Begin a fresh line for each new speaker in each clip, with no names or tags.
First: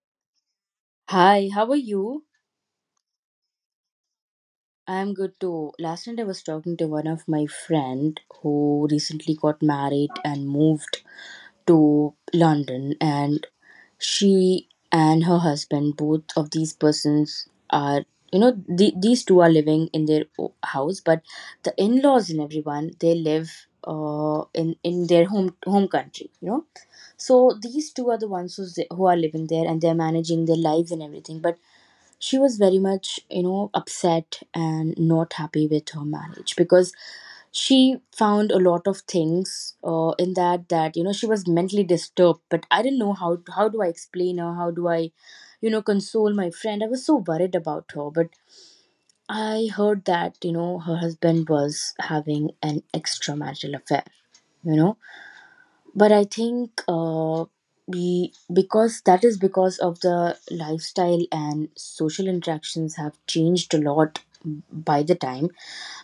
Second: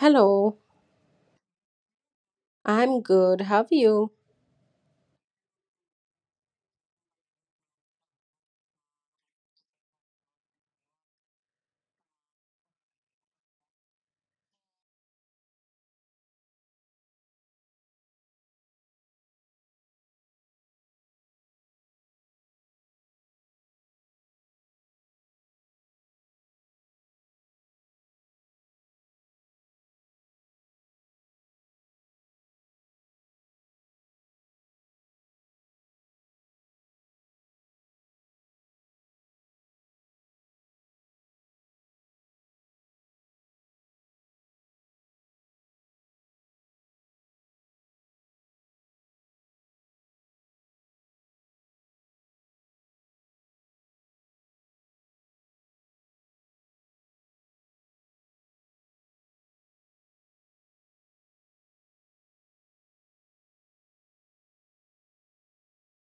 Hello,
Hi, how are you?
I'm good. How are you?
I'm good too. Last night I was talking to one of my friend who recently got married and moved to London, and she and her husband, both of these persons are, these two are living in their house, but the in-laws and everyone, they live in their home country so these two are the ones who's, who are living there, and they're managing their lives and everything. But she was very much upset and not happy with her marriage, because she found a lot of things in that, she was mentally disturbed. But I didn't know, how do I explain her, how do I console my friend. I was so worried about her. But I heard that her husband was having an extramarital affair you know but I think we because that is because of the lifestyle and social interactions have changed a lot by the time.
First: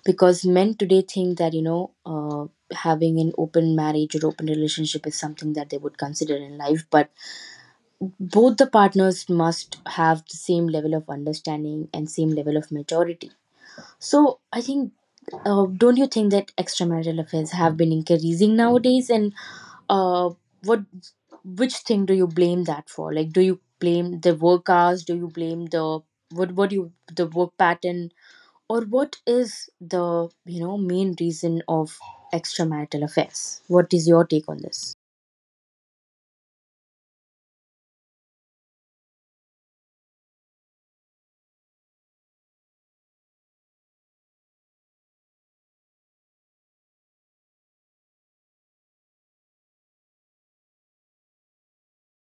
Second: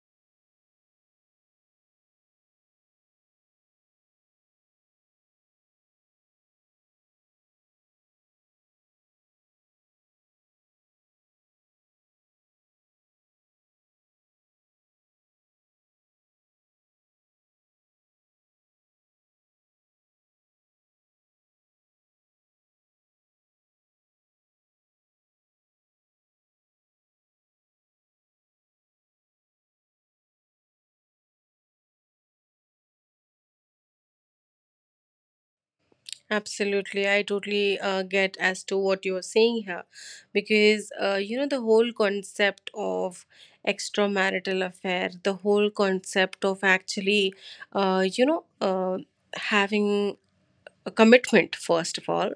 Because men today think that having an open marriage or open relationship is something that they would consider in life. But both the partners must have the same level of understanding and same level of maturity. So I think, don't you think that extramarital affairs have been increasing nowadays? And uh what which thing do you blame that for? Like, do you blame the work hours? Do you blame the, what do you, the work pattern? Or what is the main reason of extramarital affairs? What is your take on this?
Absolutely, I totally get as to what you're saying here because you know, the whole concept of extramarital affair, the whole concept of actually, uh, you know, uh, having a commitment first of all,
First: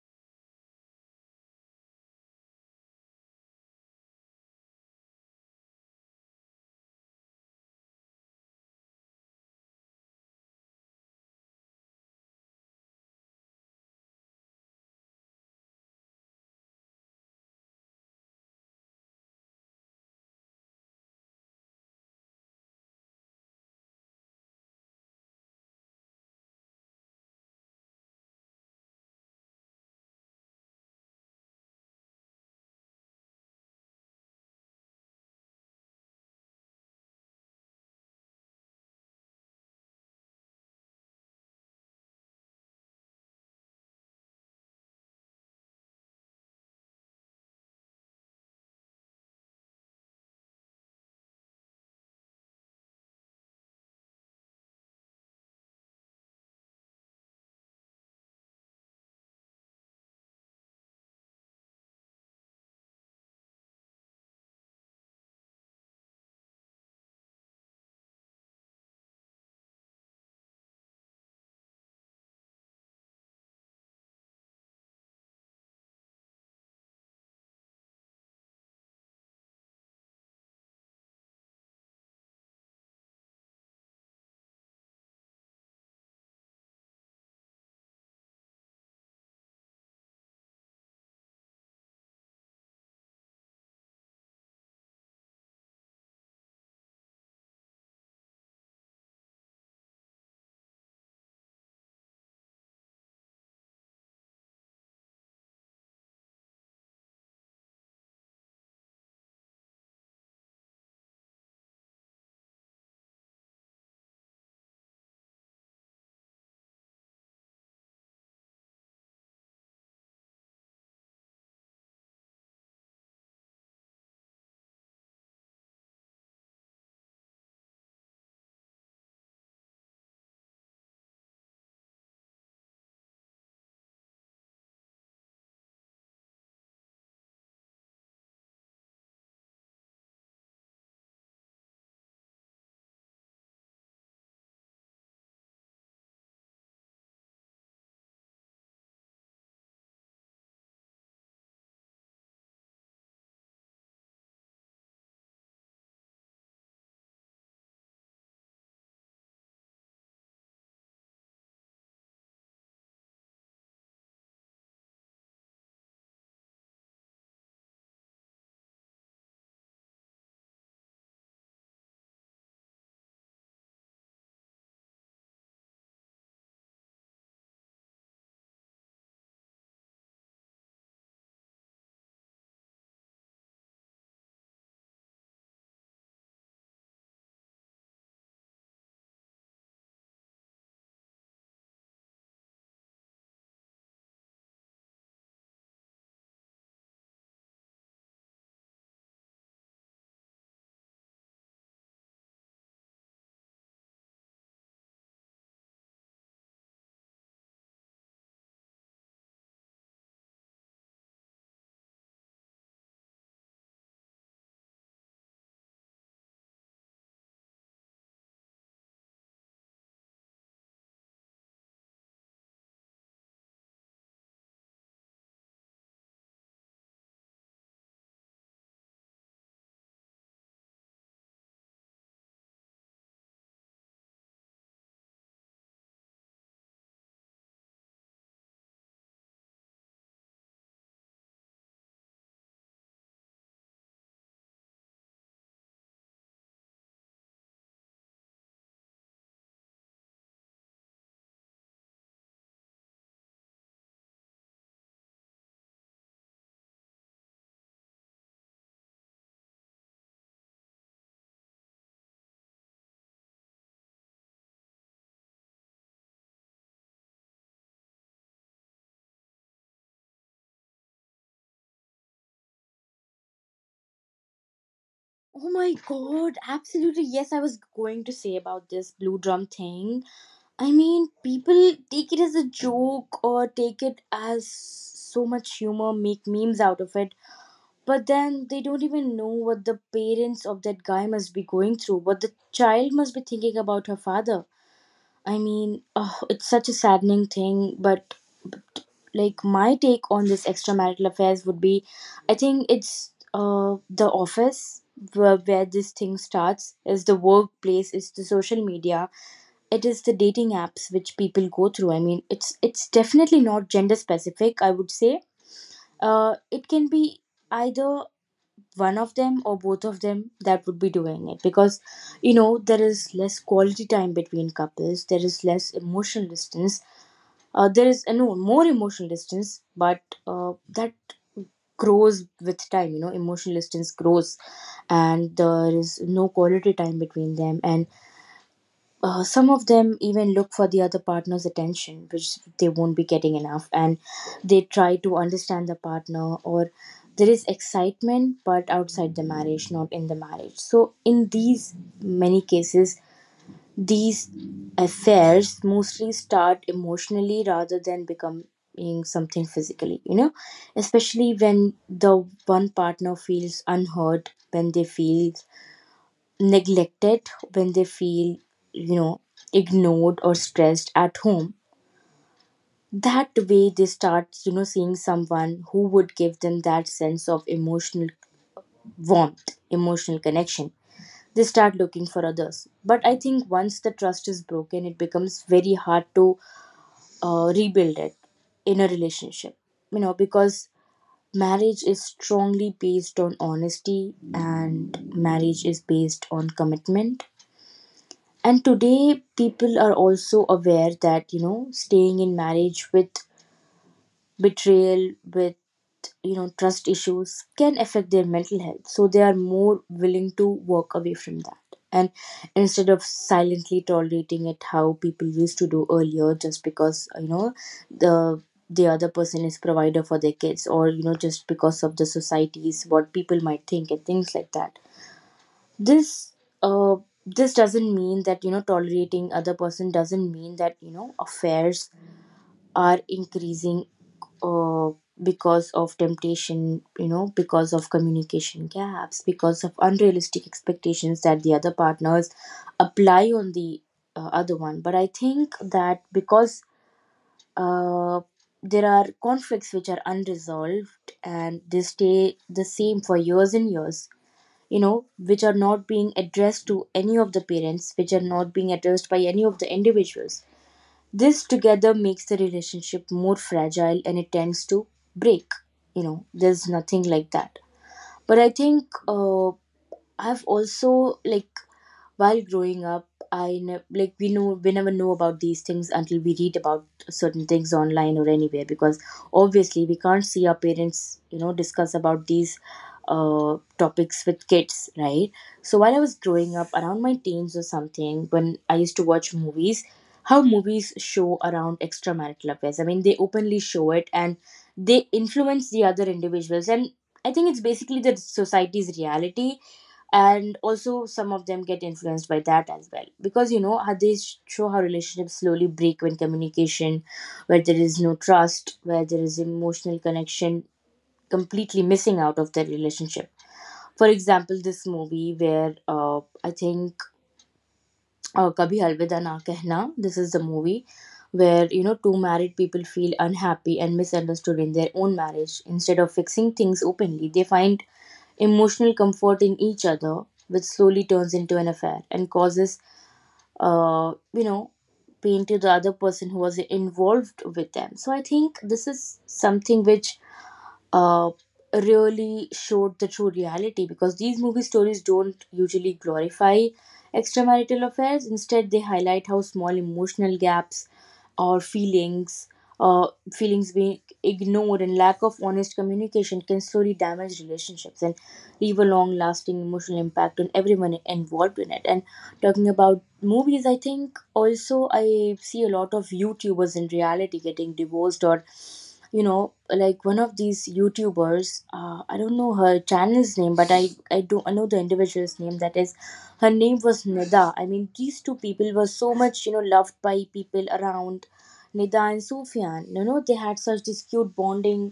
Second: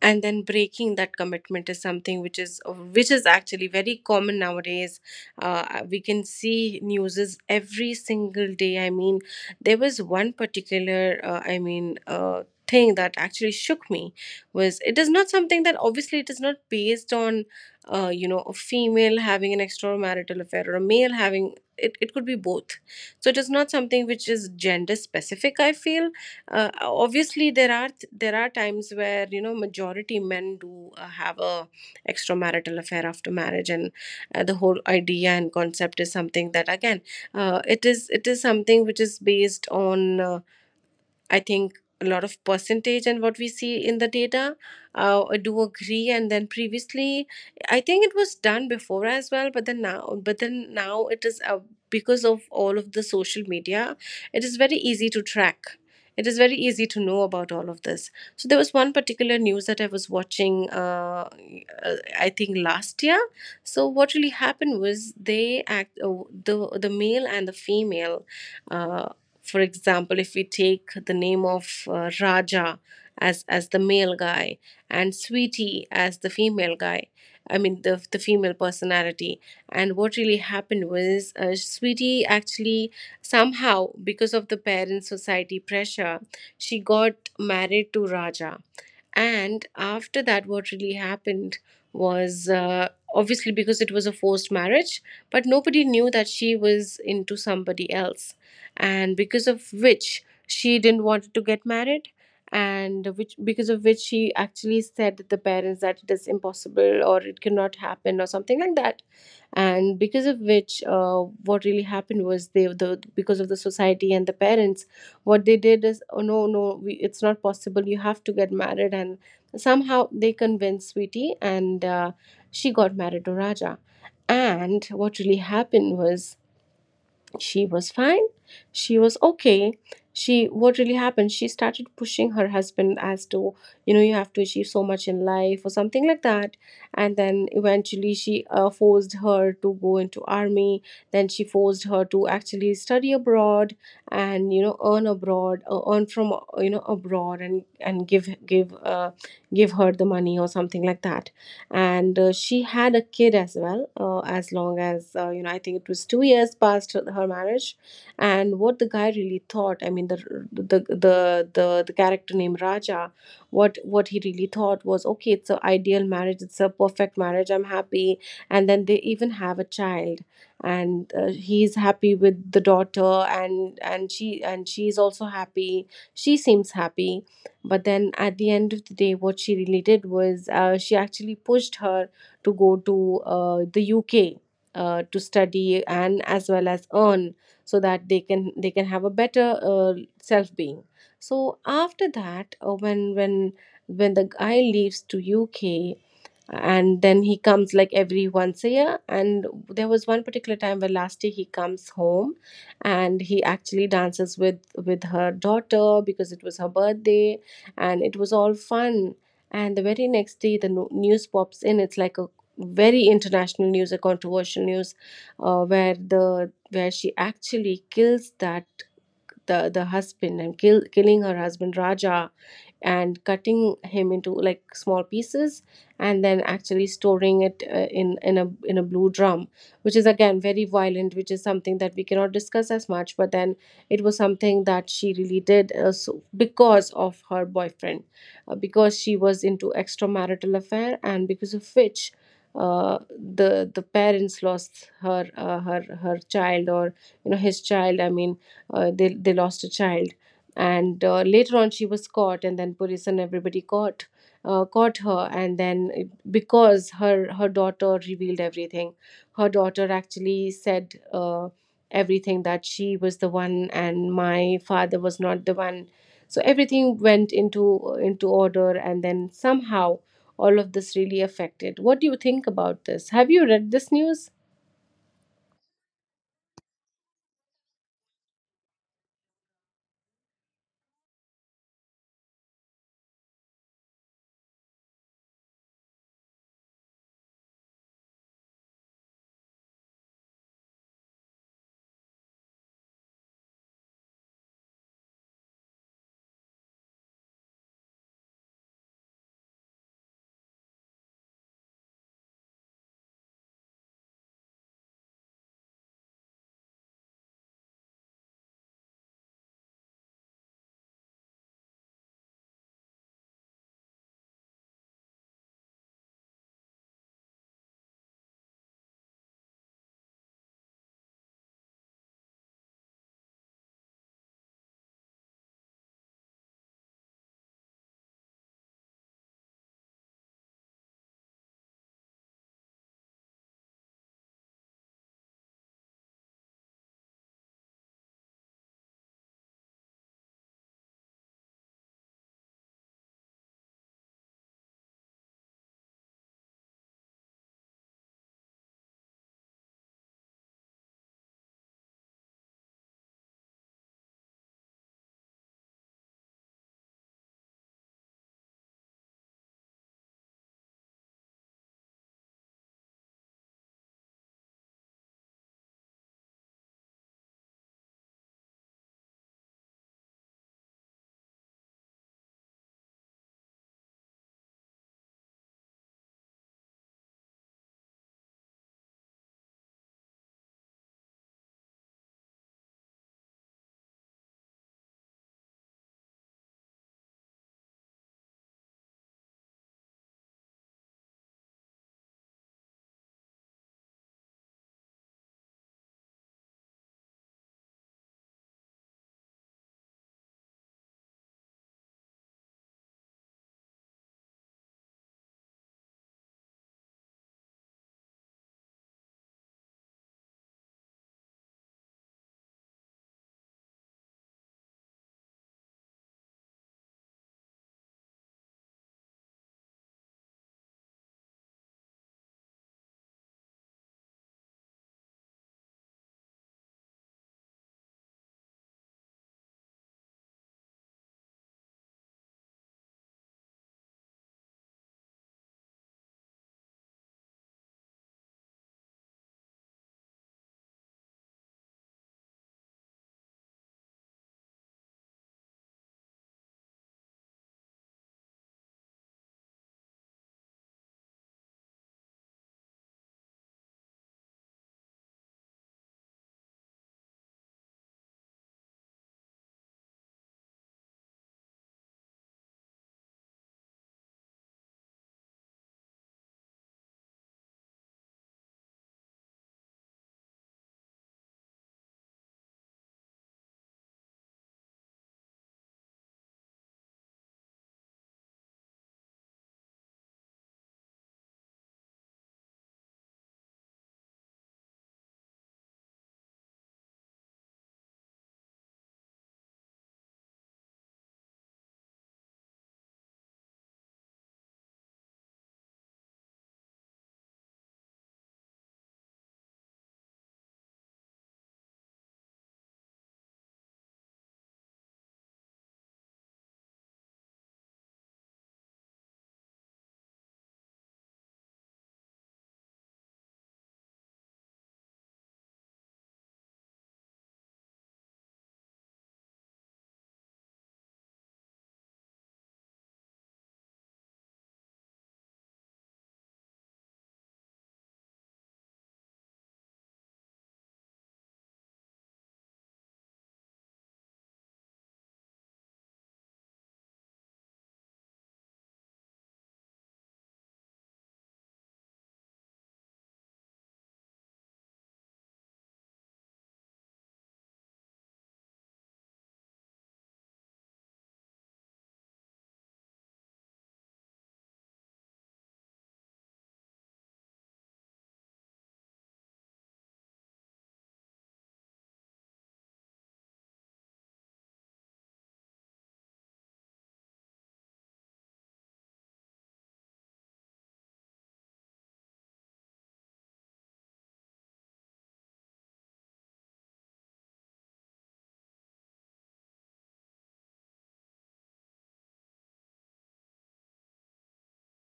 and then breaking that commitment is something which is actually very common nowadays. uh, we can see newses every single day. I mean, there was one particular I mean, thing that actually shook me. Was it is not something that, obviously, it is not based on you know, a female having an extramarital affair or a male having it, it could be both. So it is not something which is gender specific, I feel. Obviously, there are times where, you know, majority men do have a extramarital affair after marriage. And the whole idea and concept is something that, again, it is something which is based on I think a lot of percentage and what we see in the data. I do agree. And then previously, I think it was done before as well, but then now, it is, because of all of the social media, it is very easy to track. It is very easy to know about all of this. So there was one particular news that I was watching. I think last year. So what really happened was the male and the female. uh, for example, if we take the name of, Raja as the male guy, and Sweetie as the female guy, I mean the female personality. And what really happened was, Sweetie actually, somehow because of the parents' society pressure, she got married to Raja. And after that, what really happened was, obviously because it was a forced marriage, but nobody knew that she was into somebody else. And because of which she didn't want to get married, and which because of which she actually said to the parents that it is impossible or it cannot happen or something like that. And because of which, what really happened was, they the because of the society and the parents, what they did is, oh no, no, we, it's not possible, you have to get married. And somehow they convinced Sweetie, and she got married to Raja. And what really happened was, she was fine. She was okay. She, what really happened? She started pushing her husband as to, you know, you have to achieve so much in life or something like that. And then eventually she forced her to go into army. Then she forced her to actually study abroad and, you know, earn abroad, earn from, you know, abroad, and, and give her the money or something like that. And she had a kid as well, as long as, you know, I think it was 2 years past her marriage. And what the guy really thought, I mean, the character named Raja, what he really thought was, okay, it's an ideal marriage, it's a perfect marriage, I'm happy. And then they even have a child, and he's happy with the daughter, and she's also happy. She seems happy. But then at the end of the day, what she really did was, she actually pushed her to go to, the UK, to study and as well as earn, so that they can have a better self being. So after that, when the guy leaves to UK and then he comes like every once a year, and there was one particular time where last year he comes home, and he actually dances with her daughter because it was her birthday, and it was all fun. And the very next day the news pops in, it's like a very international news, a controversial news, where the where she actually kills that the husband, and killing her husband Raja, and cutting him into like small pieces, and then actually storing it in a blue drum, which is again very violent, which is something that we cannot discuss as much. But then it was something that she really did, so because of her boyfriend, because she was into extramarital affair. And because of which, the parents lost her, her child, or you know, his child. I mean, they lost a child. And later on she was caught, and then police and everybody caught, caught her. And then because her daughter revealed everything, her daughter actually said. Everything, that she was the one and my father was not the one. So everything went into order, and then somehow all of this really affected. What do you think about this? Have you read this news?
Oh my god, absolutely, yes, I was going to say about this blue drum thing. I mean, people take it as a joke or take it as so much humor, make memes out of it. But then they don't even know what the parents of that guy must be going through, what the child must be thinking about her father. I mean, oh, it's such a saddening thing. But like, my take on this extramarital affairs would be, I think it's, the office where this thing starts, is the workplace, is the social media, it is the dating apps which people go through. I mean, it's definitely not gender specific, I would say. It can be either one of them or both of them that would be doing it, because there is less quality time between couples, there is less emotional distance. There is no more emotional distance, but that grows with time. Emotional distance grows, and there is no quality time between them. And some of them even look for the other partner's attention, which they won't be getting enough, and they try to understand the partner, or there is excitement, but outside the marriage, not in the marriage. So in these many cases, these affairs mostly start emotionally rather than becoming something physically, especially when the one partner feels unheard, when they feel neglected, when they feel you know ignored or stressed at home. That way they start seeing someone who would give them that sense of emotional warmth, emotional connection. They start looking for others. But I think once the trust is broken, it becomes very hard to rebuild it in a relationship, because marriage is strongly based on honesty, and marriage is based on commitment. And today people are also aware that staying in marriage with betrayal, with trust issues can affect their mental health. So they are more willing to walk away from that, and instead of silently tolerating it how people used to do earlier. Just because the the other person is provider for their kids, or just because of the societies what people might think and things like that. this uh this doesn't mean that tolerating other person doesn't mean that affairs are increasing uh because of temptation, because of communication gaps, because of unrealistic expectations that the other partners apply on the other one. But I think that, because uh there are conflicts which are unresolved and they stay the same for years and years. You know, which are not being addressed to any of the parents, which are not being addressed by any of the individuals. This together makes the relationship more fragile, and it tends to break. You know, there's nothing like that. But I think, I've also, like, while growing up, like we know, we never know about these things until we read about certain things online or anywhere, because obviously we can't see our parents discuss about these topics with kids, right? So while I was growing up around my teens or something, when I used to watch movies, how movies show around extramarital affairs, I mean, they openly show it, and they influence the other individuals. And I think it's basically the society's reality, and also some of them get influenced by that as well, because you know how they show how relationships slowly break when communication, where there is no trust, where there is emotional connection completely missing out of the relationship. For example, this movie where, I think Kabhi Alvida Na Kehna, this is the movie where two married people feel unhappy and misunderstood in their own marriage. Instead of fixing things openly, they find emotional comfort in each other, which slowly turns into an affair and causes, uh, you know, pain to the other person who was involved with them. So I think this is something which uh, really showed the true reality, because these movie stories don't usually glorify extramarital affairs. Instead, they highlight how small emotional gaps or feelings, feelings being ignored, and lack of honest communication can slowly damage relationships and leave a long-lasting emotional impact on everyone involved in it. And talking about movies, I think also I see a lot of YouTubers in reality getting divorced, or like one of these YouTubers, I don't know her channel's name, but I do, I know the individual's name, that is, her name was Nida. I mean, these two people were so much loved by people around. Nida and Sufyan, they had such, this cute bonding,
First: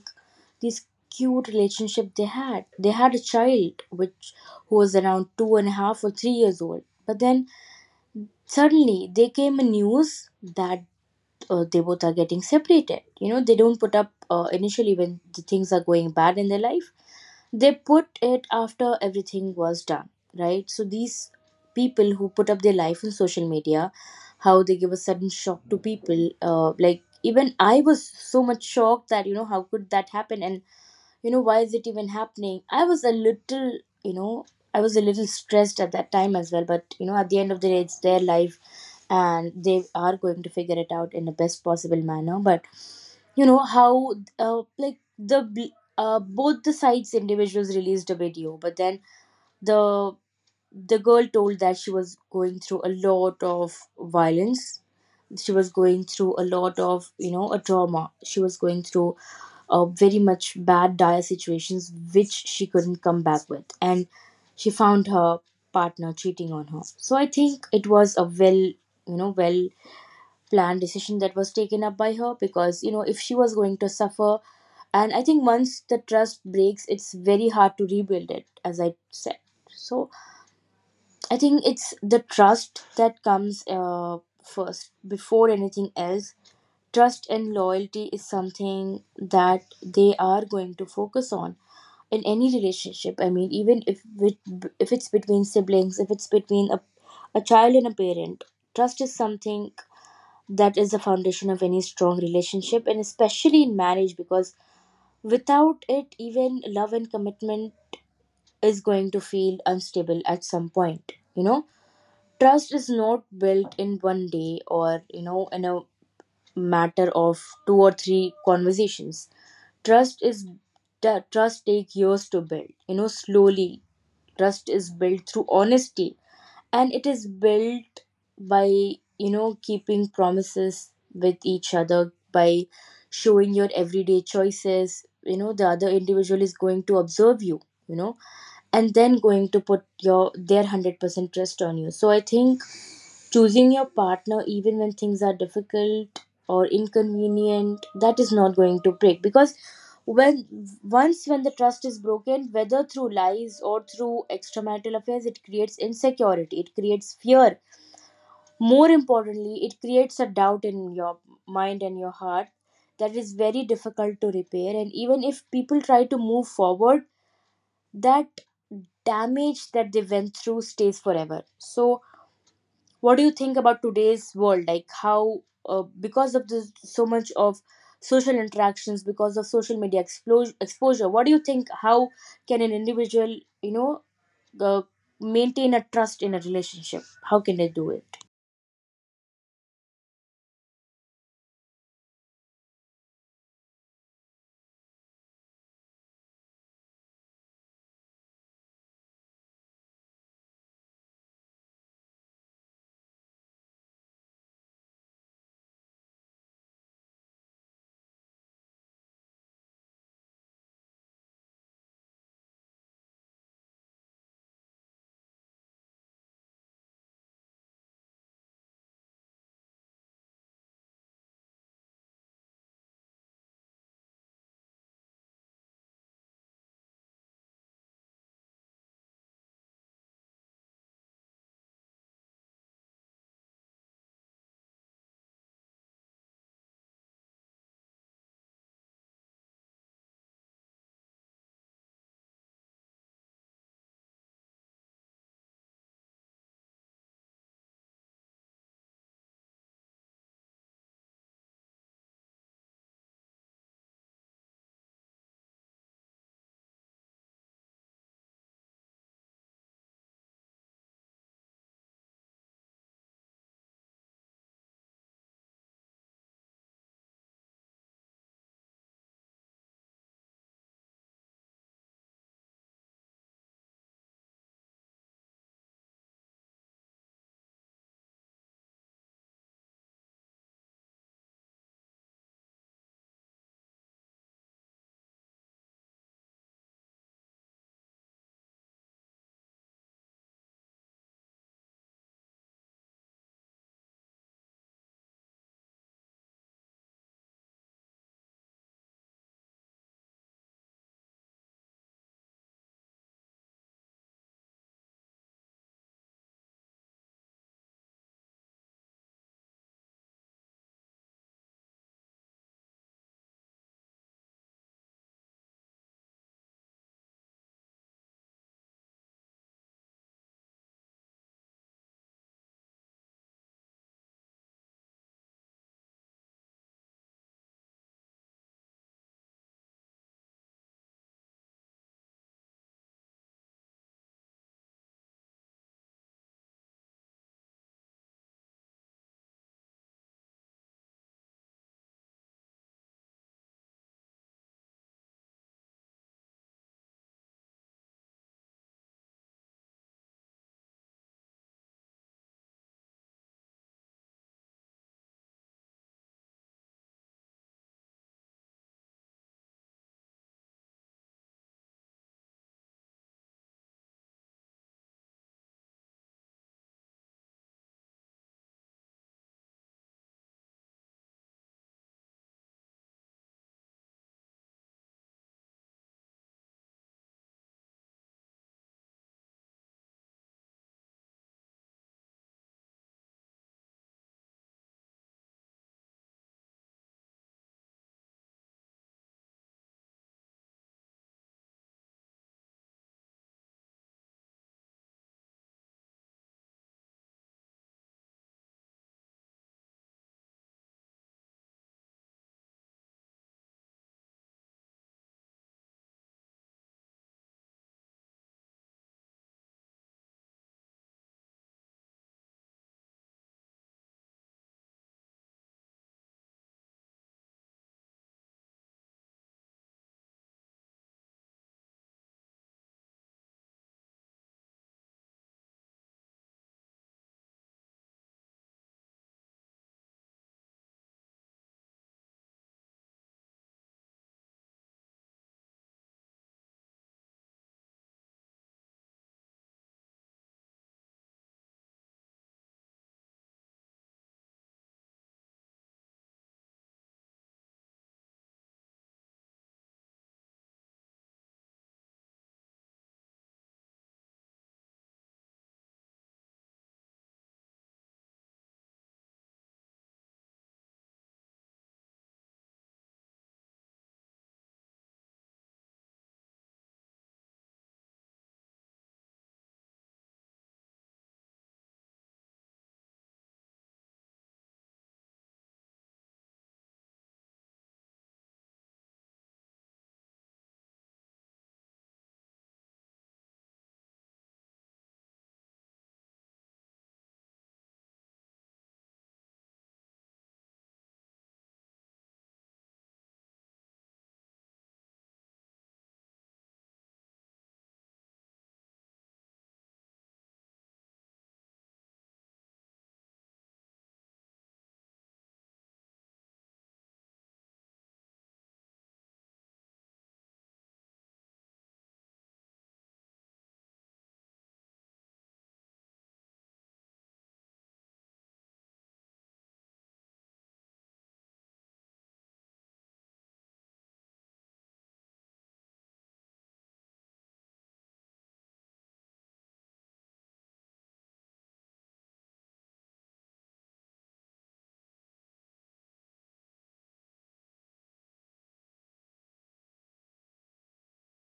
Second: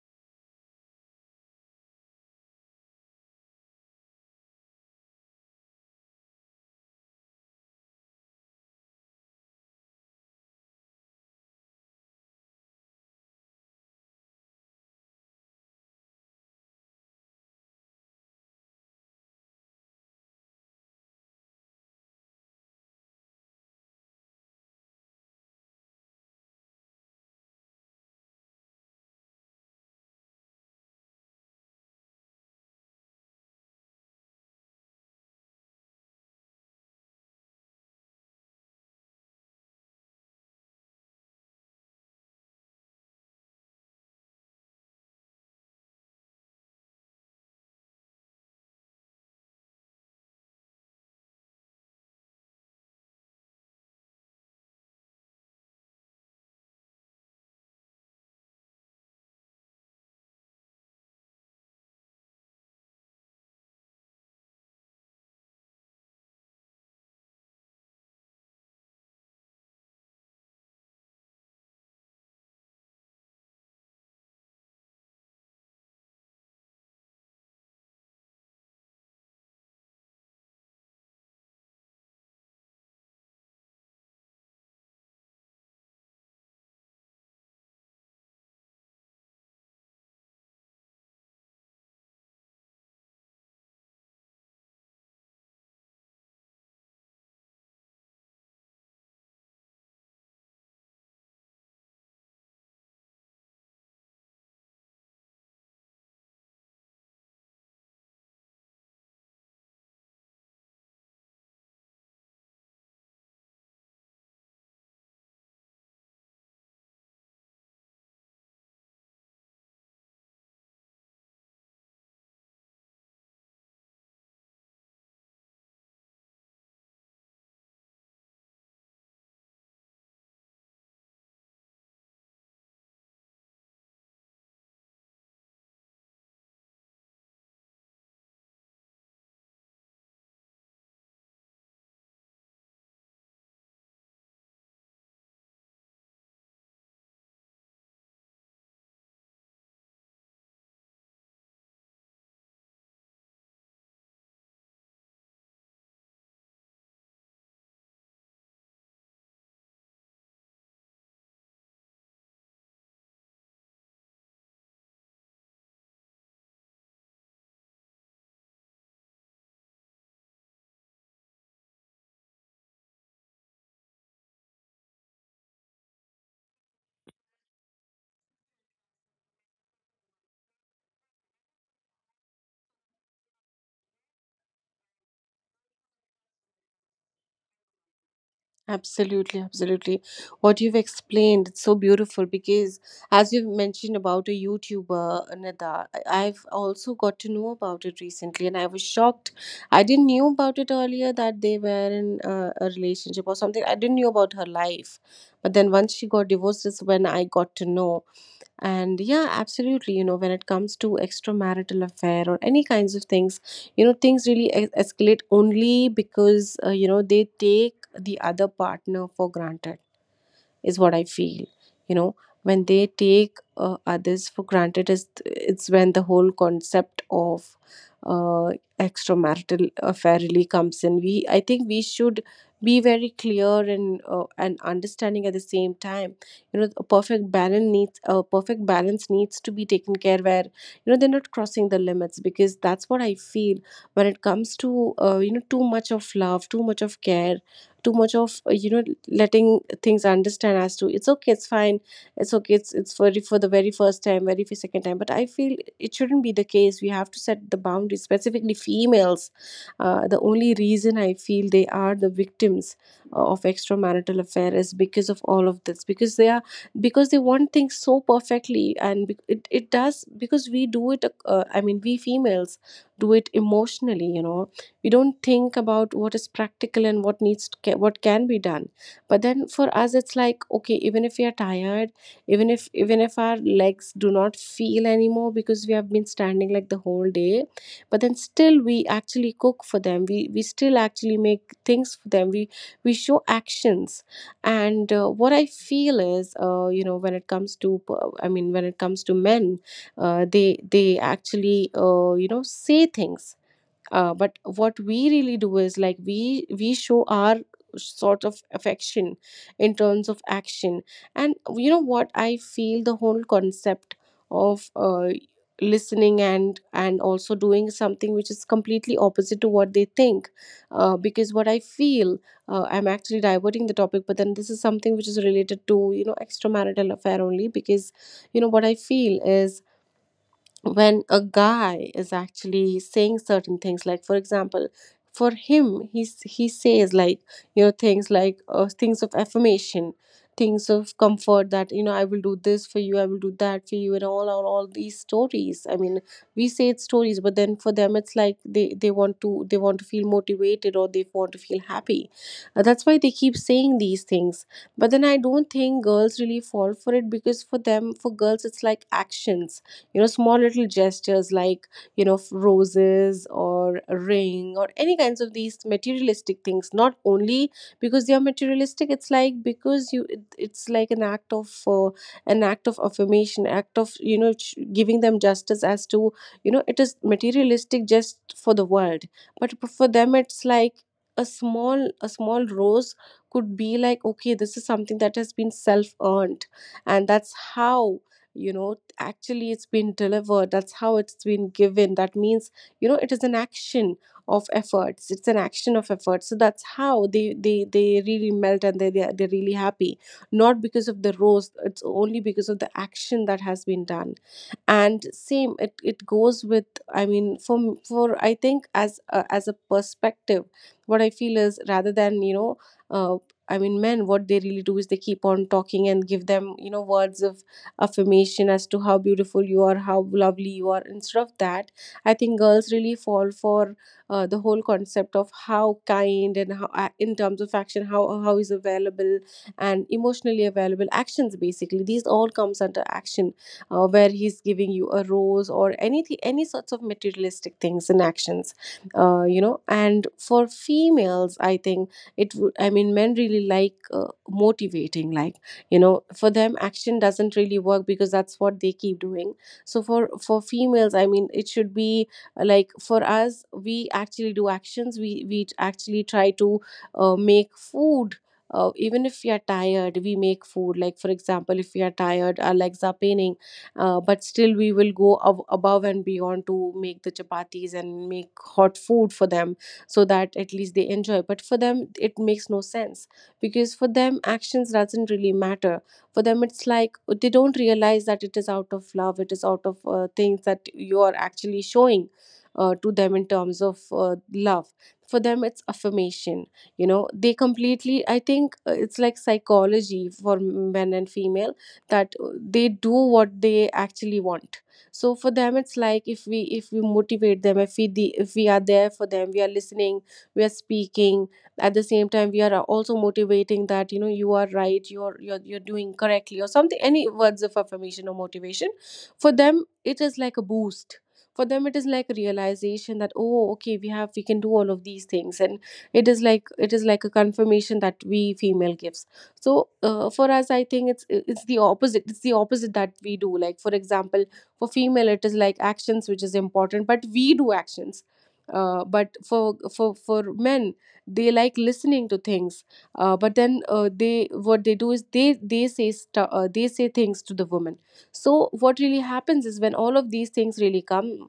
this cute relationship they had. They had a child which, who was around two and a half or 3 years old. But then suddenly they came a news that they both are getting separated. You know, they don't put up initially when the things are going bad in their life. They put it after everything was done, right? So these people who put up their life in social media, how they give a sudden shock to people. Like, even I was so much shocked that how could that happen. And why is it even happening. I was a little, you know I was a little stressed at that time as well. But you know, at the end of the day, it's their life, and they are going to figure it out in the best possible manner. But you know how like the both the sides individuals released a video. But then the the girl told that she was going through a lot of violence, she was going through a lot of, a trauma. She was going through very much bad dire situations which she couldn't come back with. And she found her partner cheating on her. So I think it was a well, well planned decision that was taken up by her, because you know, if she was going to suffer. And I think once the trust breaks, it's very hard to rebuild it, as I said. So I think it's the trust that comes, first before anything else. Trust and loyalty is something that they are going to focus on in any relationship. I mean, even if it, if it's between siblings, if it's between a child and a parent, trust is something that is the foundation of any strong relationship, and especially in marriage, because without it, even love and commitment is going to feel unstable at some point. You know, trust is not built in one day, or you know, in a matter of two or three conversations. Trust is, trust take years to build. You know, slowly trust is built through honesty, and it is built by keeping promises with each other, by showing your everyday choices. You know, the other individual is going to observe you. You know, and then going to put your, their 100% trust on you. So I think choosing your partner even when things are difficult or inconvenient, that is not going to break. Because when once when the trust is broken, whether through lies or through extramarital affairs, it creates insecurity, it creates fear. More importantly, it creates a doubt in your mind and your heart that is very difficult to repair. And even if people try to move forward, that damage that they went through stays forever. So what do you think about today's world, like how because of this so much of social interactions, because of social media exposure, what do you think? How can an individual, uh, maintain a trust in a relationship? How can they do it?
Absolutely, absolutely. What you've explained, it's so beautiful, because as you've mentioned about a YouTuber, Nada, I- I've also got to know about it recently and I was shocked. I didn't knew about it earlier that they were in a relationship or something. I didn't know about her life. But then once she got divorced is when I got to know. And yeah, absolutely, you know, when it comes to extramarital affair or any kinds of things, you know, things really escalate only because, you know, they take the other partner for granted is what I feel. You know, when they take, others for granted is, it's when the whole concept of uh, extramarital affair really comes in. We, I think we should be very clear and understanding at the same time. You know, a perfect balance needs to be taken care, where you know they're not crossing the limits, because that's what I feel. When it comes to you know, too much of love, too much of care, too much of you know, letting things understand as to it's okay, it's fine. It's okay, it's for the very first time, very second time. But I feel it shouldn't be the case. We have to set the boundaries, specifically females. The only reason I feel they are the victims of extramarital affair is because of all of this, because they are, because they want things so perfectly. And it does, because we do it, I mean, we females do it emotionally, you know. We don't think about what is practical and what what can be done. But then for us, it's like, okay, even if we are tired, even if our legs do not feel anymore because we have been standing like the whole day, but then still we actually cook for them, we still actually make things for them, we show actions. And what I feel is, you know, when it comes to I mean, when it comes to men, uh, they they actually, you know, say things, but what we really do is like, we show our sort of affection in terms of action. And you know what I feel, the whole concept of, listening and also doing something which is completely opposite to what they think. Because what I feel, I'm actually diverting the topic, but then this is something which is related to, you know, extramarital affair only. Because you know what I feel is, when a guy is actually saying certain things, like for example, for him, he says like, you know, things like, things of affirmation, things of comfort, that, you know, I will do this for you, I will do that for you, and all these stories. I mean, we say it's stories, but then for them it's like, they want to, they want to feel motivated, or they want to feel happy. That's why they keep saying these things. But then I don't think girls really fall for it, because for them, for girls, it's like actions. You know, small little gestures like, you know, roses or a ring or any kinds of these materialistic things, not only because they are materialistic. It's like, because it's like an act of, an act of affirmation, act of, you know, giving them justice as to, you know, it is materialistic just for the world, but for them it's like, a small rose could be like, okay, this is something that has been self earned, and that's how, you know, actually it's been delivered, that's how it's been given, that means, you know, it is an action of Efforts, it's an action of effort. So that's how they really melt and they're really happy, not because of the rose, it's only because of the action that has been done. And same it goes with, I mean for I think as a perspective, what I feel is rather than uh, I mean men, what they really do is they keep on talking and give them, you know, words of affirmation as to how beautiful you are, how lovely you are. Instead of that, I think girls really fall for the whole concept of how kind and in terms of action, how is available and emotionally available. Actions, basically these all comes under action, where he's giving you a rose or anything, any sorts of materialistic things and actions. You know, and for females, I think it would, I mean men really like motivating, like, you know, for them action doesn't really work because that's what they keep doing. So for females, I mean it should be, like for us, we actually do actions. We actually try to make food. Even if we are tired, we make food. Like for example, if we are tired, our legs are paining, but still we will go above and beyond to make the chapatis and make hot food for them so that at least they enjoy. But for them it makes no sense, because for them actions doesn't really matter. For them it's like, they don't realize that it is out of love, it is out of things that you are actually showing to them in terms of love. For them it's affirmation. You know, they completely, I think, it's like psychology for men and female, that they do what they actually want. So for them it's like, if we motivate them, if we are there for them, we are listening, we are speaking. At the same time we are also motivating, that you know you are right, you're doing correctly or something, any words of affirmation or motivation. For them it is like a boost. For them it is like a realization that, oh okay, we can do all of these things. And it is like a confirmation that we female gives. So for us, I think it's the opposite. It's the opposite that we do, like for example, for female it is like actions which is important, but we do actions. But for men, they like listening to things. But then they, what they do is they they say things to the woman. So what really happens is, when all of these things really come,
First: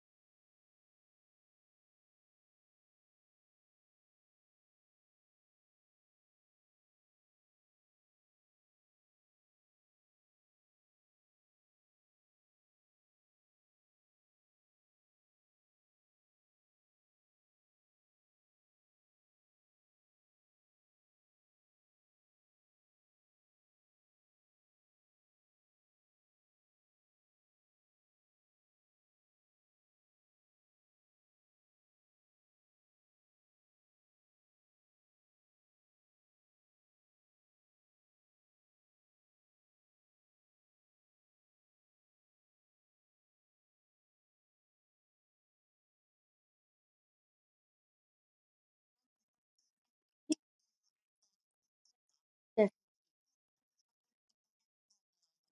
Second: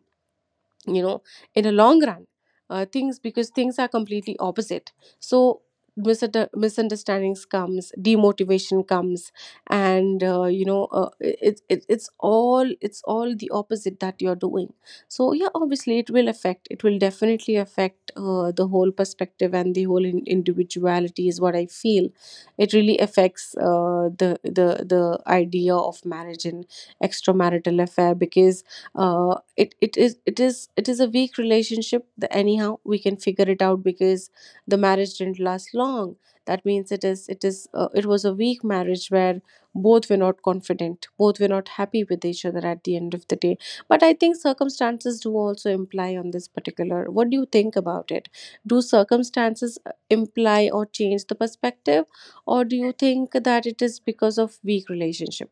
you know, in a long run, things, because things are completely opposite. So misunderstandings comes, demotivation comes, and it's all, it's all the opposite that you're doing. So yeah, obviously it will affect, it will definitely affect the whole perspective and the whole individuality is what I feel. It really affects the the idea of marriage and extramarital affair. Because it is a weak relationship, the anyhow we can figure it out because the marriage didn't last long. That means it was a weak marriage, where both were not confident, both were not happy with each other at the end of the day. But I think circumstances do also imply on this particular, what do you think about it? Do circumstances imply or change the perspective, or
Def-
do you think that it is because of weak relationship?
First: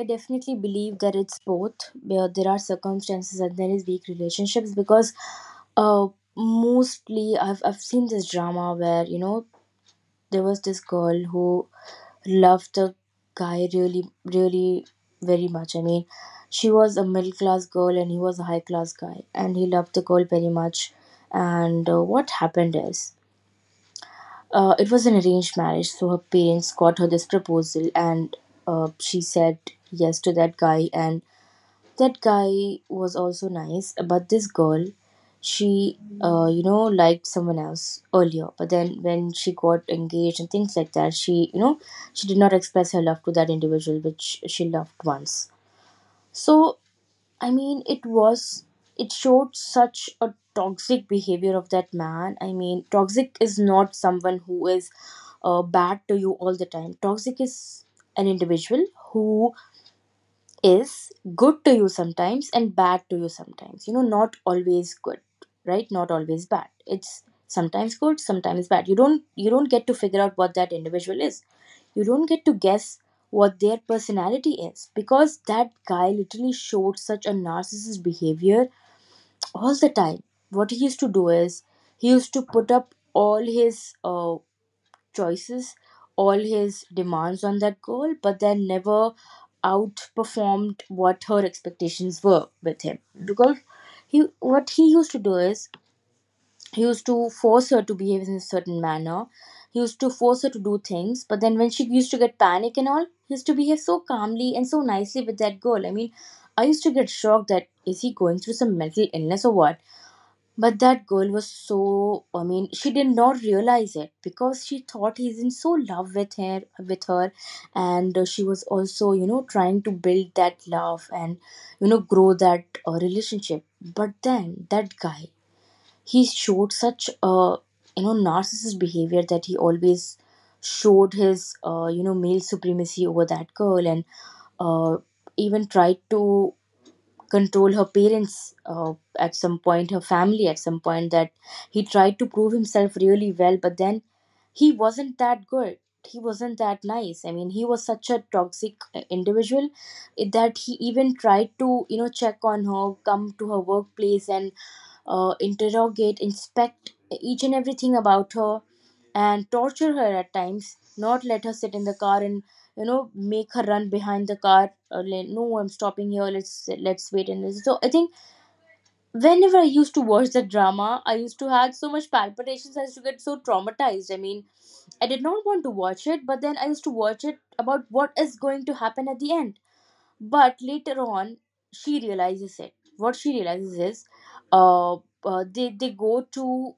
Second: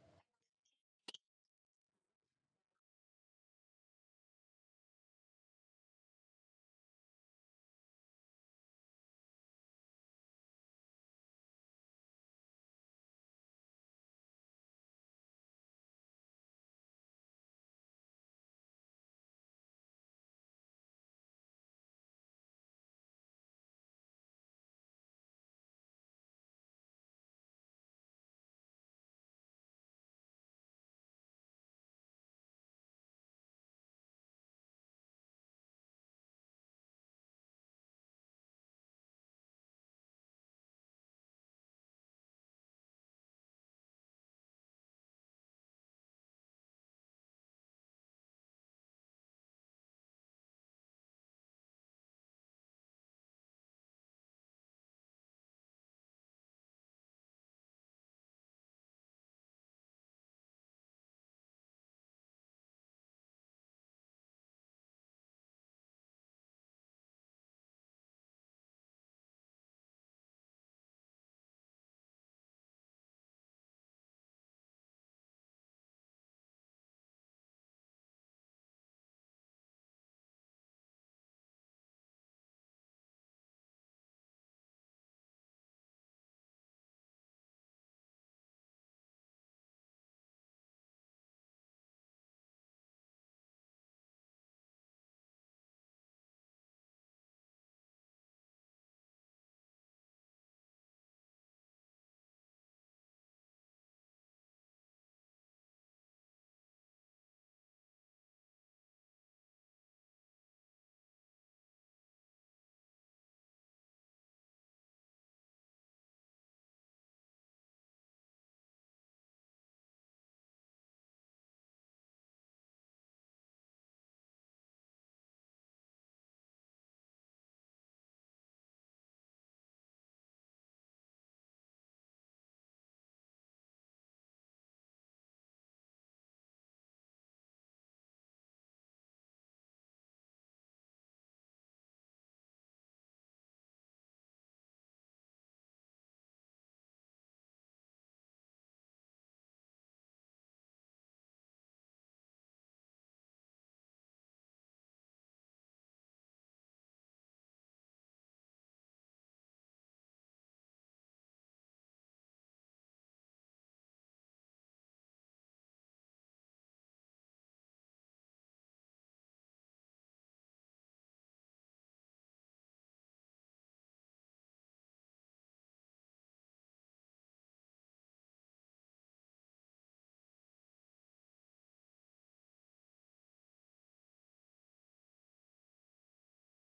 I definitely believe that it's both, where there are circumstances and there is weak relationships. Because uh, mostly I've seen this drama where, you know, there was this girl who love the guy really, really very much. I mean, she was a middle class girl and he was a high class guy, and he loved the girl very much. And what happened is, it was an arranged marriage, so her parents got her this proposal, and she said yes to that guy, and that guy was also nice, but this girl, she, you know, liked someone else earlier. But then when she got engaged and things like that, she, you know, she did not express her love to that individual which she loved once. So, I mean, it was, it showed such a toxic behavior of that man. I mean, toxic is not someone who is bad to you all the time. Toxic is an individual who is good to you sometimes and bad to you sometimes, you know, not always good, right? Not always bad. It's sometimes good, sometimes bad. You don't you don't get to figure out what that individual is. You don't get to guess what their personality is, because that guy literally showed such a narcissist behavior all the time. What he used to do is he used to put up all his choices, all his demands on that girl, but then never outperformed what her expectations were with him. Because he, what he used to do is he used to force her to behave in a certain manner. He used to force her to do things, but then when she used to get panic and all, he used to behave so calmly and so nicely with that girl. I mean, I used to get shocked, that is he going through some mental illness or what? But that girl was so, I mean, she did not realize it because she thought he's in so love with her with her. And she was also, you know, trying to build that love and, you know, grow that relationship. But then that guy, he showed such a, you know, narcissist behavior that he always showed his you know, male supremacy over that girl. And uh, even tried to control her parents at some point, her family at some point, that he tried to prove himself really well, but then he wasn't that good. He wasn't that nice. I mean, he was such a toxic individual, that he even tried to, you know, check on her, come to her workplace, and interrogate, inspect each and everything about her, and torture her at times, not let her sit in the car, and you know, make her run behind the car. Or like, no, I'm stopping here. Let's wait and listen. So I think whenever I used to watch the drama, I used to have so much palpitations. I used to get so traumatized. I mean, I did not want to watch it, but then I used to watch it about what is going to happen at the end. But later on, she realizes it. What she realizes is uh, they go to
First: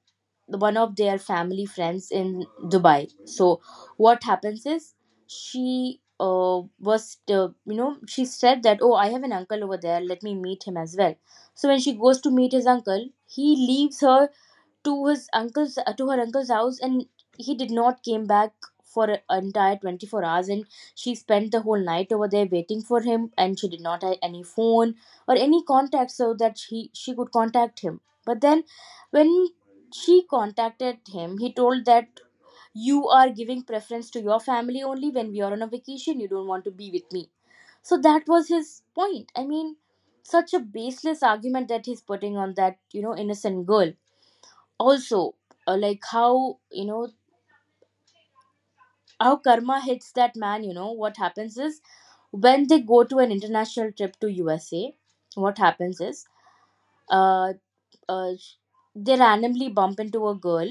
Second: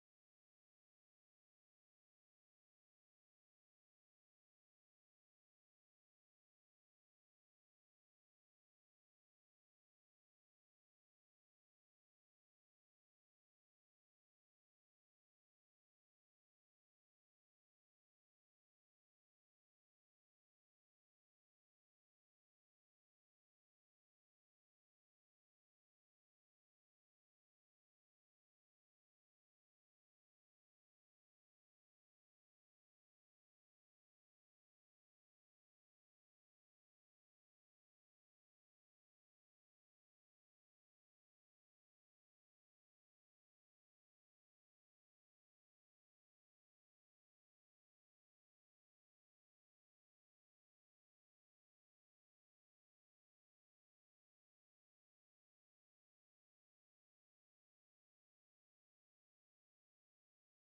one of their family friends in Dubai. So what happens is she, was you know, she said that, oh, I have an uncle over there, let me meet him as well. So when she goes to meet his uncle, he leaves her to his uncle's to her uncle's house, and he did not came back for an entire 24 hours. And she spent the whole night over there waiting for him, and she did not have any phone or any contact so that she could contact him. But then when she contacted him, he told that you are giving preference to your family. Only when we are on a vacation, you don't want to be with me. So that was his point. I mean, such a baseless argument that he's putting on that, you know, innocent girl. Also, like how, you know, how karma hits that man. You know what happens is when they go to an international trip to USA, what happens is, uh, uh sh- they randomly bump into a girl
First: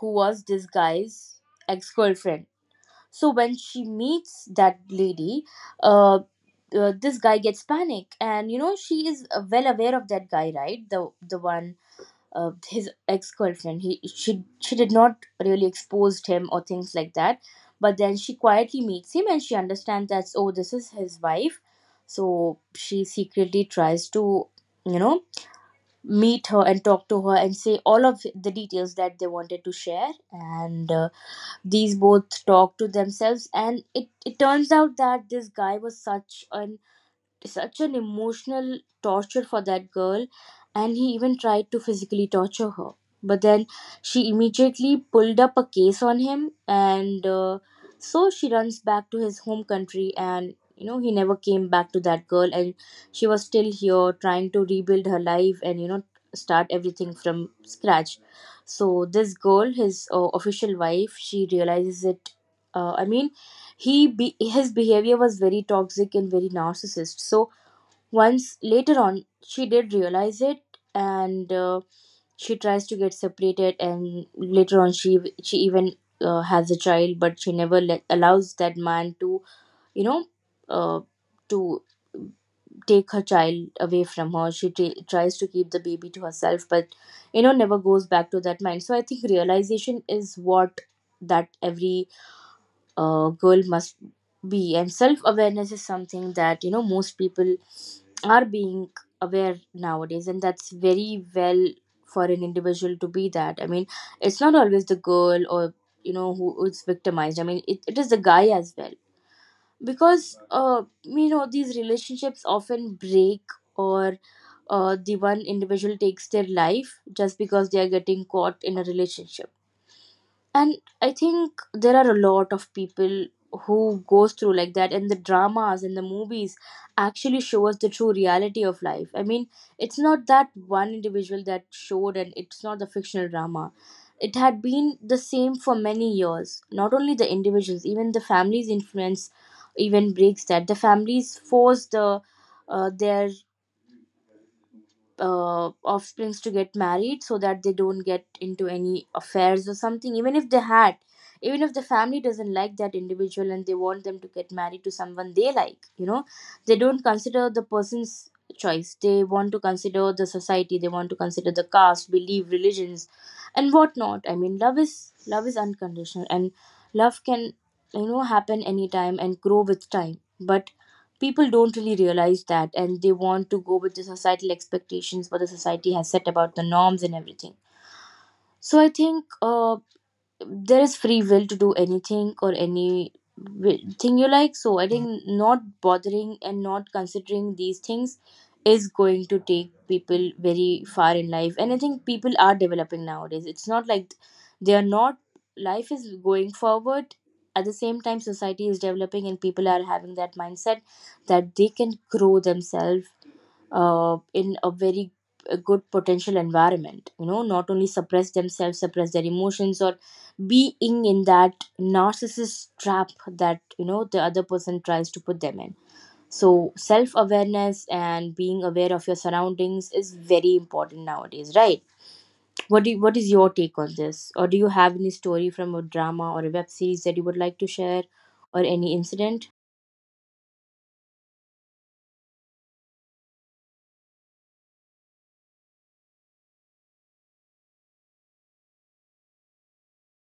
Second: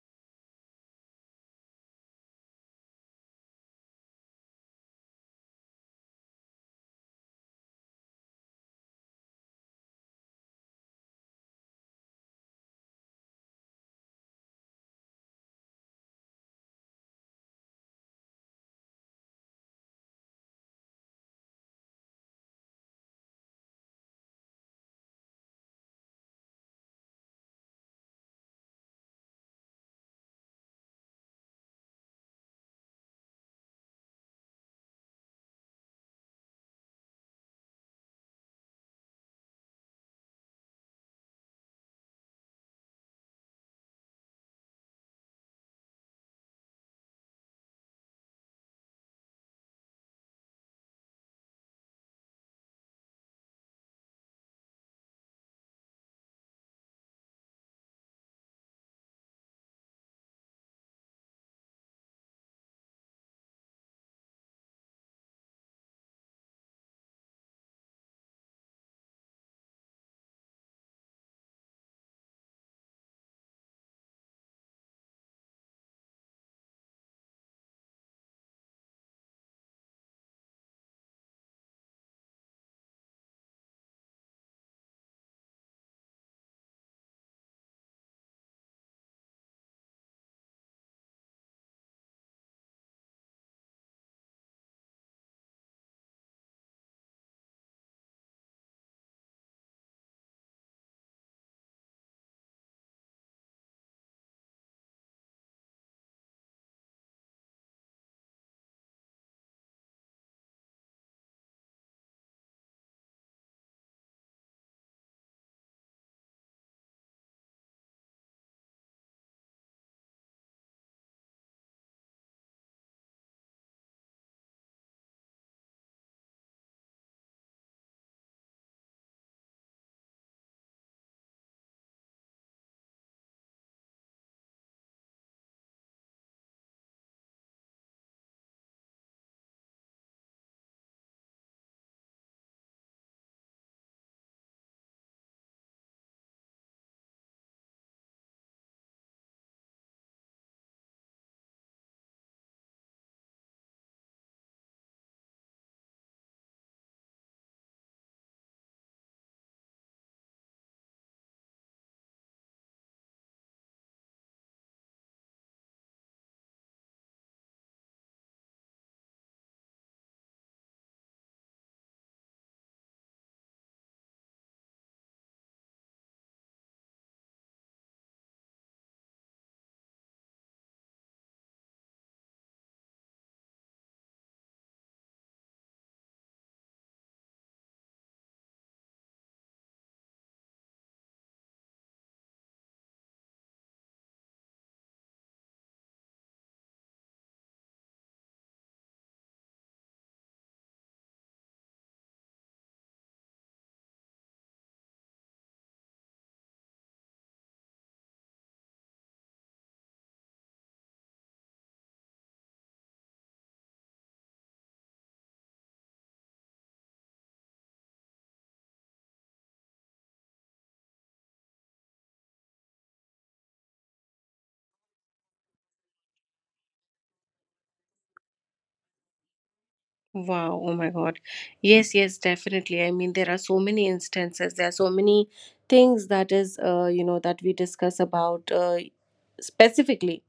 who was this guy's ex-girlfriend. So when she meets that lady, uh, this guy gets panic, and you know, she is well aware of that guy, right? The the one uh, his ex-girlfriend, he, she did not really expose him or things like that. But then she quietly meets him, and she understands that, oh, this is his wife. So she secretly tries to, you know, meet her and talk to her and say all of the details that they wanted to share. And these both talk to themselves, and it turns out that this guy was such an emotional torture for that girl. And he even tried to physically torture her. But then she immediately pulled up a case on him. And so she runs back to his home country, and you know, he never came back to that girl. And she was still here trying to rebuild her life and, you know, start everything from scratch. So this girl, his official wife, she realizes it. Uh, I mean, his behavior was very toxic and very narcissist. So once later on, she did realize it, and she tries to get separated. And later on, she even has a child, but she never let, allows that man to, you know, uh, to take her child away from her. She tries to keep the baby to herself, but you know, never goes back to that mind. So I think realization is what that every girl must be, and self awareness is something that, you know, most people are being aware nowadays, and that's very well for an individual to be that. I mean, it's not always the girl or, you know, who is victimized. I mean, it is the guy as well, because uh, you know, these relationships often break, or the one individual takes their life just because they are getting caught in a relationship. And I think there are a lot of people who goes through like that, and the dramas and the movies actually show us the true reality of life. I mean, it's not that one individual that showed, and it's not the fictional drama. It had been the same for many years. Not only the individuals, even the families influence, even breaks that. The families force the their offsprings to get married so that they don't get into any affairs or something. Even if they had, even if the family doesn't like that individual, and they want them to get married to someone they like, you know, they don't consider the person's choice. They want to consider the society, they want to consider the caste, belief, religions, and whatnot. I mean, love is, love is unconditional, and love can, you know, happen anytime and grow with time. But people don't really realize that, and they want to go with the societal expectations, what the society has set about the norms and everything. So I think uh, there is free will to do anything or any thing you like. So I think not bothering and not considering these things is going to take people very far in life. And I think people are developing nowadays. It's not like they are not. Life is going forward. At the same time, society is developing, and people are having that mindset that they can grow themselves in a very good potential environment, you know, not only suppress themselves, suppress their emotions, or being in that narcissist trap that, you know, the other person tries to put them in. So self awareness and being aware of your surroundings is very important nowadays, right? What do, what is your take on this, or do you have any story from a drama or a web series that you would like to share, or any incident?
Wow, oh my God. Yes, yes, definitely. I mean, there are so many instances, there are so many things that is, you know, that we discuss about, specifically,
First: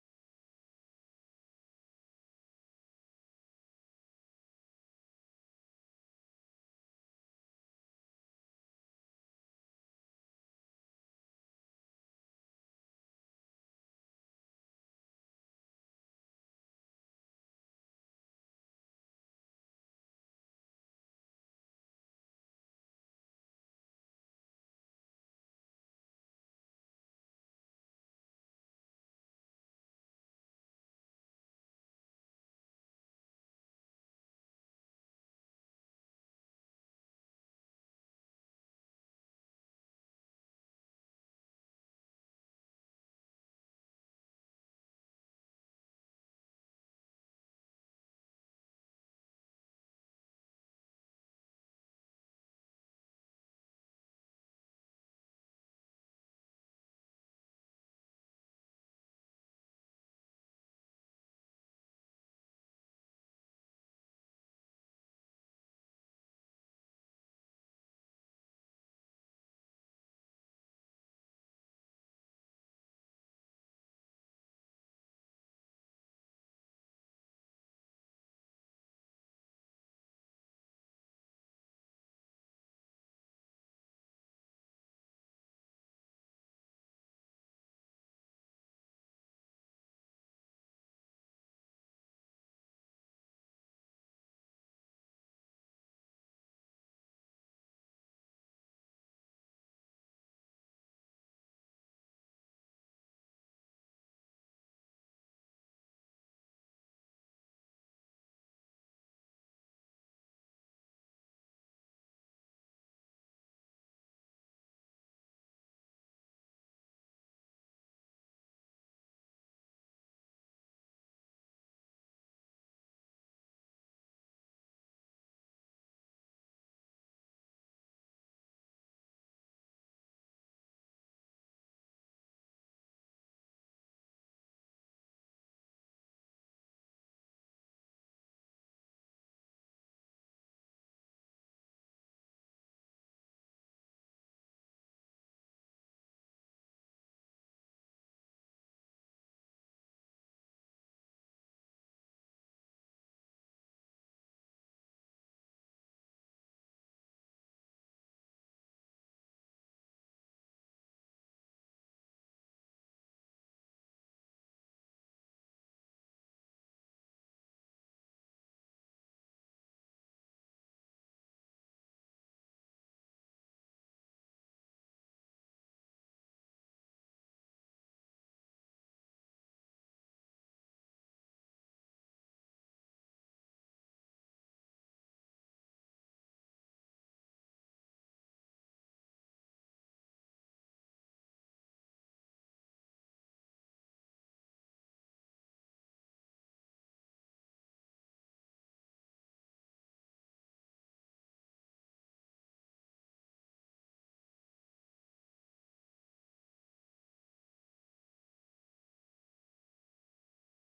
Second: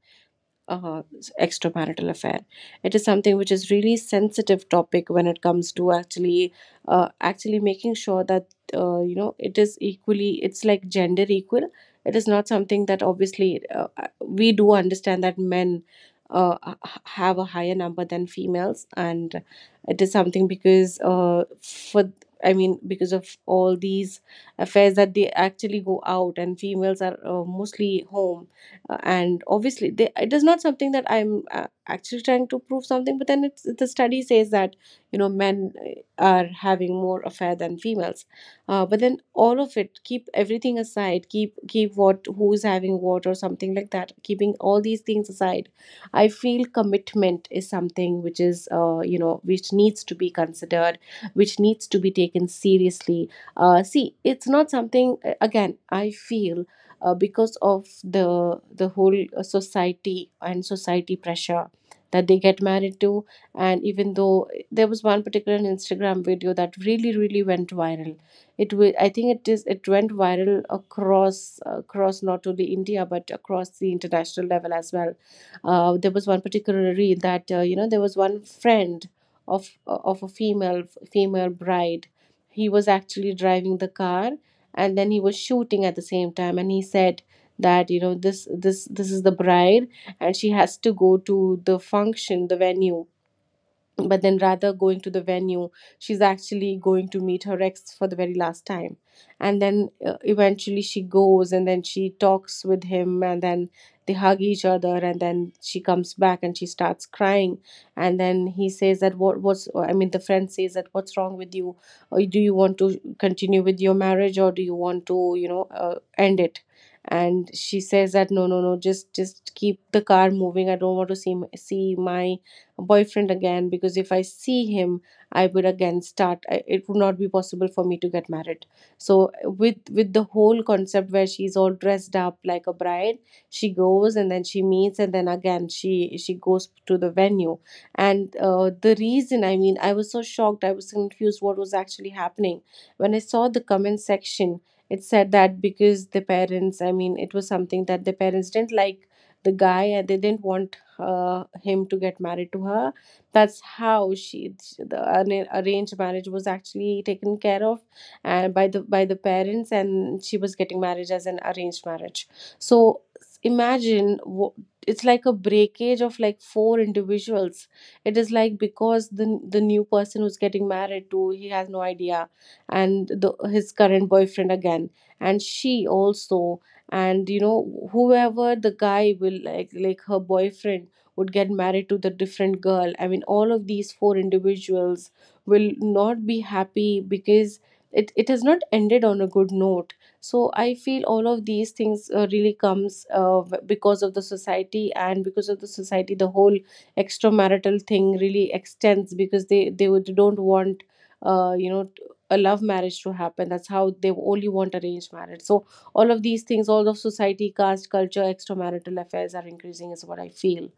uh, extramarital affair. It is something which is really sensitive topic when it comes to actually, actually making sure that, you know, it is equally, it's like gender equal. It is not something that obviously, we do understand that men uh, h- have a higher number than females. And it is something because, for, I mean, because of all these affairs that they actually go out, and females are mostly home, and obviously they, it is not something that I'm actually trying to prove something, but then it's the study says that, you know, men are having more affair than females. But then all of it, keep everything aside, keep what who's having what or something like that, keeping all these things aside, I feel commitment is something which is, you know, which needs to be considered, which needs to be taken seriously. See, it's not something, again I feel because of the whole, society and society pressure, that they get married to. And even though, there was one particular Instagram video that really really went viral. It will, I think it is, it went viral across, across not only India but across the international level as well. There was one particular reel, that, you know, there was one friend of of a female, female bride. He was actually driving the car, and then he was shooting at the same time, and he said that, you know, this is the bride, and she has to go to the function, the venue. But then rather going to the venue, she's actually going to meet her ex for the very last time. And then eventually she goes, and then she talks with him, and then they hug each other, and then she comes back and she starts crying. And then he says that, what's, I mean the friend says that, what's wrong with you, or do you want to continue with your marriage, or do you want to, you know, end it? And she says that, no no no, just keep the car moving, I don't want to see my boyfriend again, because if I see him, I would again start. It would not be possible for me to get married. So with the whole concept where she's all dressed up like a bride, she goes and then she meets, and then again she goes to the venue. And the reason, I mean, I was so shocked, I was confused what was actually happening when I saw the comment section. It said that because the parents, I mean, it was something that the parents didn't like the guy, and they didn't want him to get married to her. That's how she, the arranged marriage was actually taken care of, and by the parents, and she was getting married as an arranged marriage. So imagine it's like a breakage of like four individuals. It is like, because the new person who's getting married to, he has no idea, and the his current boyfriend again, and she also, and you know, whoever the guy will, like her boyfriend, would get married to the different girl. I mean, all of these four individuals will not be happy, because it has not ended on a good note. So I feel all of these things really comes because of the society, and because of the society the whole extramarital thing really extends, because they don't want, uh, you know t- a love marriage to happen. That's how they only want arranged marriage. So all of these things, all of society, caste, culture, extramarital affairs are increasing is what I feel.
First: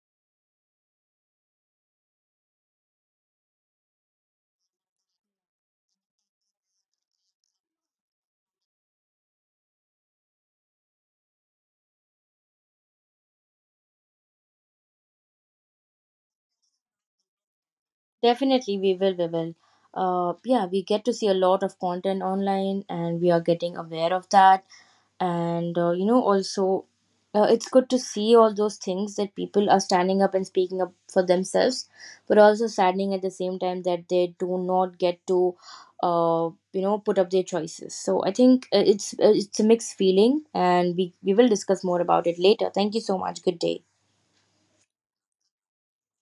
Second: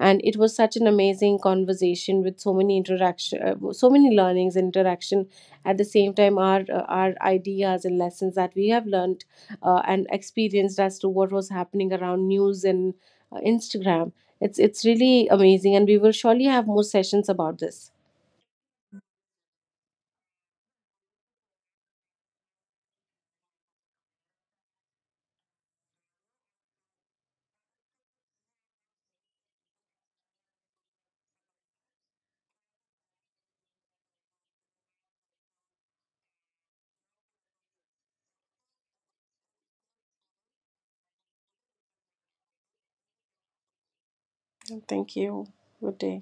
And it was such an amazing conversation with so many interaction, so many learnings and interaction. At the same time, our ideas and lessons that we have learned and experienced, as to what was happening around news and Instagram. It's really amazing, and we will surely have more sessions about this.
Definitely, we will. We will. Yeah, we get to see a lot of content online, and we are getting aware of that. And you know, also, it's good to see all those things that people are standing up and speaking up for themselves, but also saddening at the same time that they do not get to, you know, put up their choices. So I think it's a mixed feeling, and we will discuss more about it later. Thank you so much. Good day.
Thank you. Good day.